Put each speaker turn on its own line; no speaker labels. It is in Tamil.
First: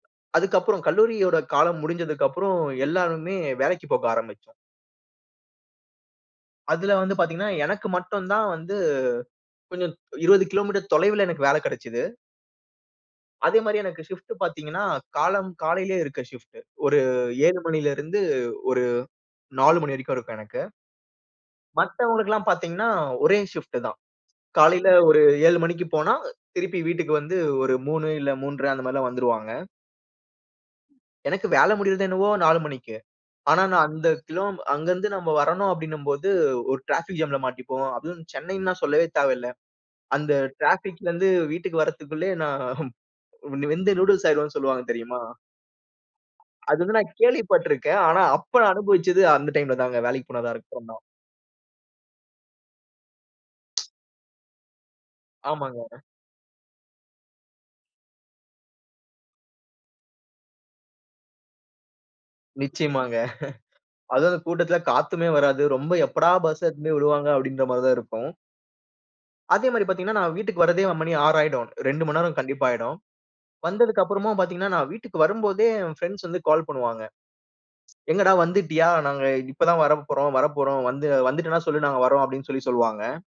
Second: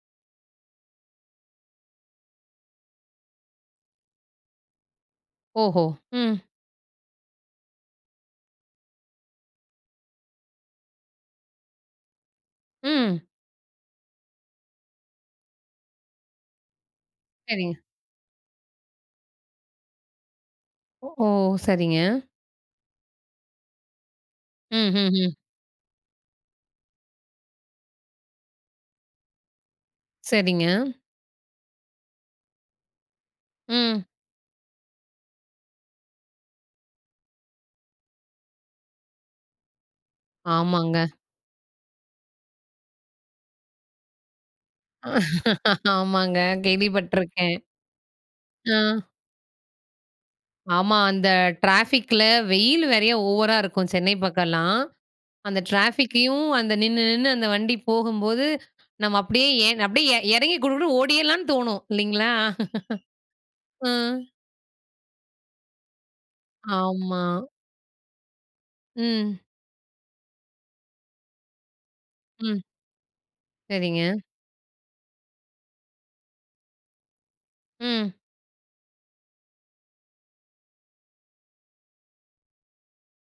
அதுக்கப்புறம் கல்லூரியோட காலம் முடிஞ்சதுக்கப்புறம் எல்லாருமே வேலைக்குப் போக ஆரம்பிச்சோம்.
ஓஹோ! ம்.
அதில வந்து பார்த்தீங்கன்னா, எனக்கு மட்டும் தான் வந்து கொஞ்சம் 20 கிலோ மீட்டர் தொலைவுல எனக்கு வேல கிடைச்சது.
ம்.
அதே மாரி எனக்கு ஷிஃப்ட் பார்த்தீங்கன்னா காலம் காலையிலேயே இருக்கு ஷிஃப்ட் ஒரு 7
சரிங்க.
மணில இருந்து ஒரு 4 மணி வரைக்கும் இருக்கும் எனக்கு.
ஓ! சரிங்க.
மத்தவங்களுக்கு எல்லாம் பார்த்தீங்கனா ஒரே ஷிஃப்ட் தான். காலையில ஒரு
ம்ஹ்ஹ்ம்.
7 மணிக்கு போனா திருப்பி வீட்டுக்கு வந்து ஒரு 3 இல்ல 3 1/2 அந்த மாதிரில்லாம் வந்துருவாங்க.
சரிங்க.
எனக்கு வேல முடியறதென்னவோ 4 மணிக்கு. ஆனா நான்
ம்.
அந்த கிலோ அங்க இருந்து நம்ம வரணும் அப்டின்னும் போது ஒரு டிராஃபிக் ஜாம்ல மாட்டிப்போம். அதுவும் சென்னைனா சொல்லவே தேவையில்ல. அந்த
ஆமாங்க.
டிராபிக்லந்து வீட்டுக்கு வற்ரதுக்குள்ளயே நான் வெந்து நூடுல்ஸ் ஆயிருவேனு சொல்வாங்க தெரியுமா?
ஆமாங்க.
அது வந்து நான்
கேள்விப்பட்டுருக்கேன் ஆ.
கேள்விப்பட்டிருக்கேன். ஆனா, அப்ப
ஆ.
அனுபவிச்சது அந்த டைம்ல தாங்க வேலைக்கு போனது
ஆமா.
அப்பறமா [unintelligible]
அந்த ட்ராஃபிக்குல வெயில் நெறையா ஓவரா இருக்கும் சென்னை பக்கம்லாம். அந்த
ஆமாங்க.
ட்ராஃபிக்கையும் அந்த நின்னு நின்னு அந்த வண்டி போகும்போது நம்ம அப்டியே ஏ அப்டியே இறங்கி குடு குடுன்னு ஓடியர்லான்னு தோணும் இல்லைங்களா
நிச்சியமாங்க.
அ.
அதுவும் அந்த கூட்டத்துல காத்துமே வராது. ரொம்ப எப்படா பஸ் எடுத்துட்டு போய்
ஆமா.
விடுவாங்க அப்டின்ற மாரி தான் இருக்கும்.
ம்.
அதே மாரி பார்த்தீங்கன்னா, நான் வீட்டுக்கு வர்றதே மணி 6 ஆயிடும். 2 நேரம்
ம்.
கண்டிப்பா ஆயிடும். வந்ததக்கு
சரிங்க.
அப்புறமும் பார்த்தீங்கன்னா நான் வீட்டுக்கு வரும்போதே என் ஃபிரெண்ட்ஸ் வந்து கால் பண்ணுவாங்க.
ம்.
"எங்கடா வந்துட்டியா? நாங்க இப்ப தான் வரப்போறோம் வரப்போறோம். வந்து வந்துட்டானா சொல்லு நாங்க வர்றோம்." அப்டின்னு சொல்லி சொல்வாங்க.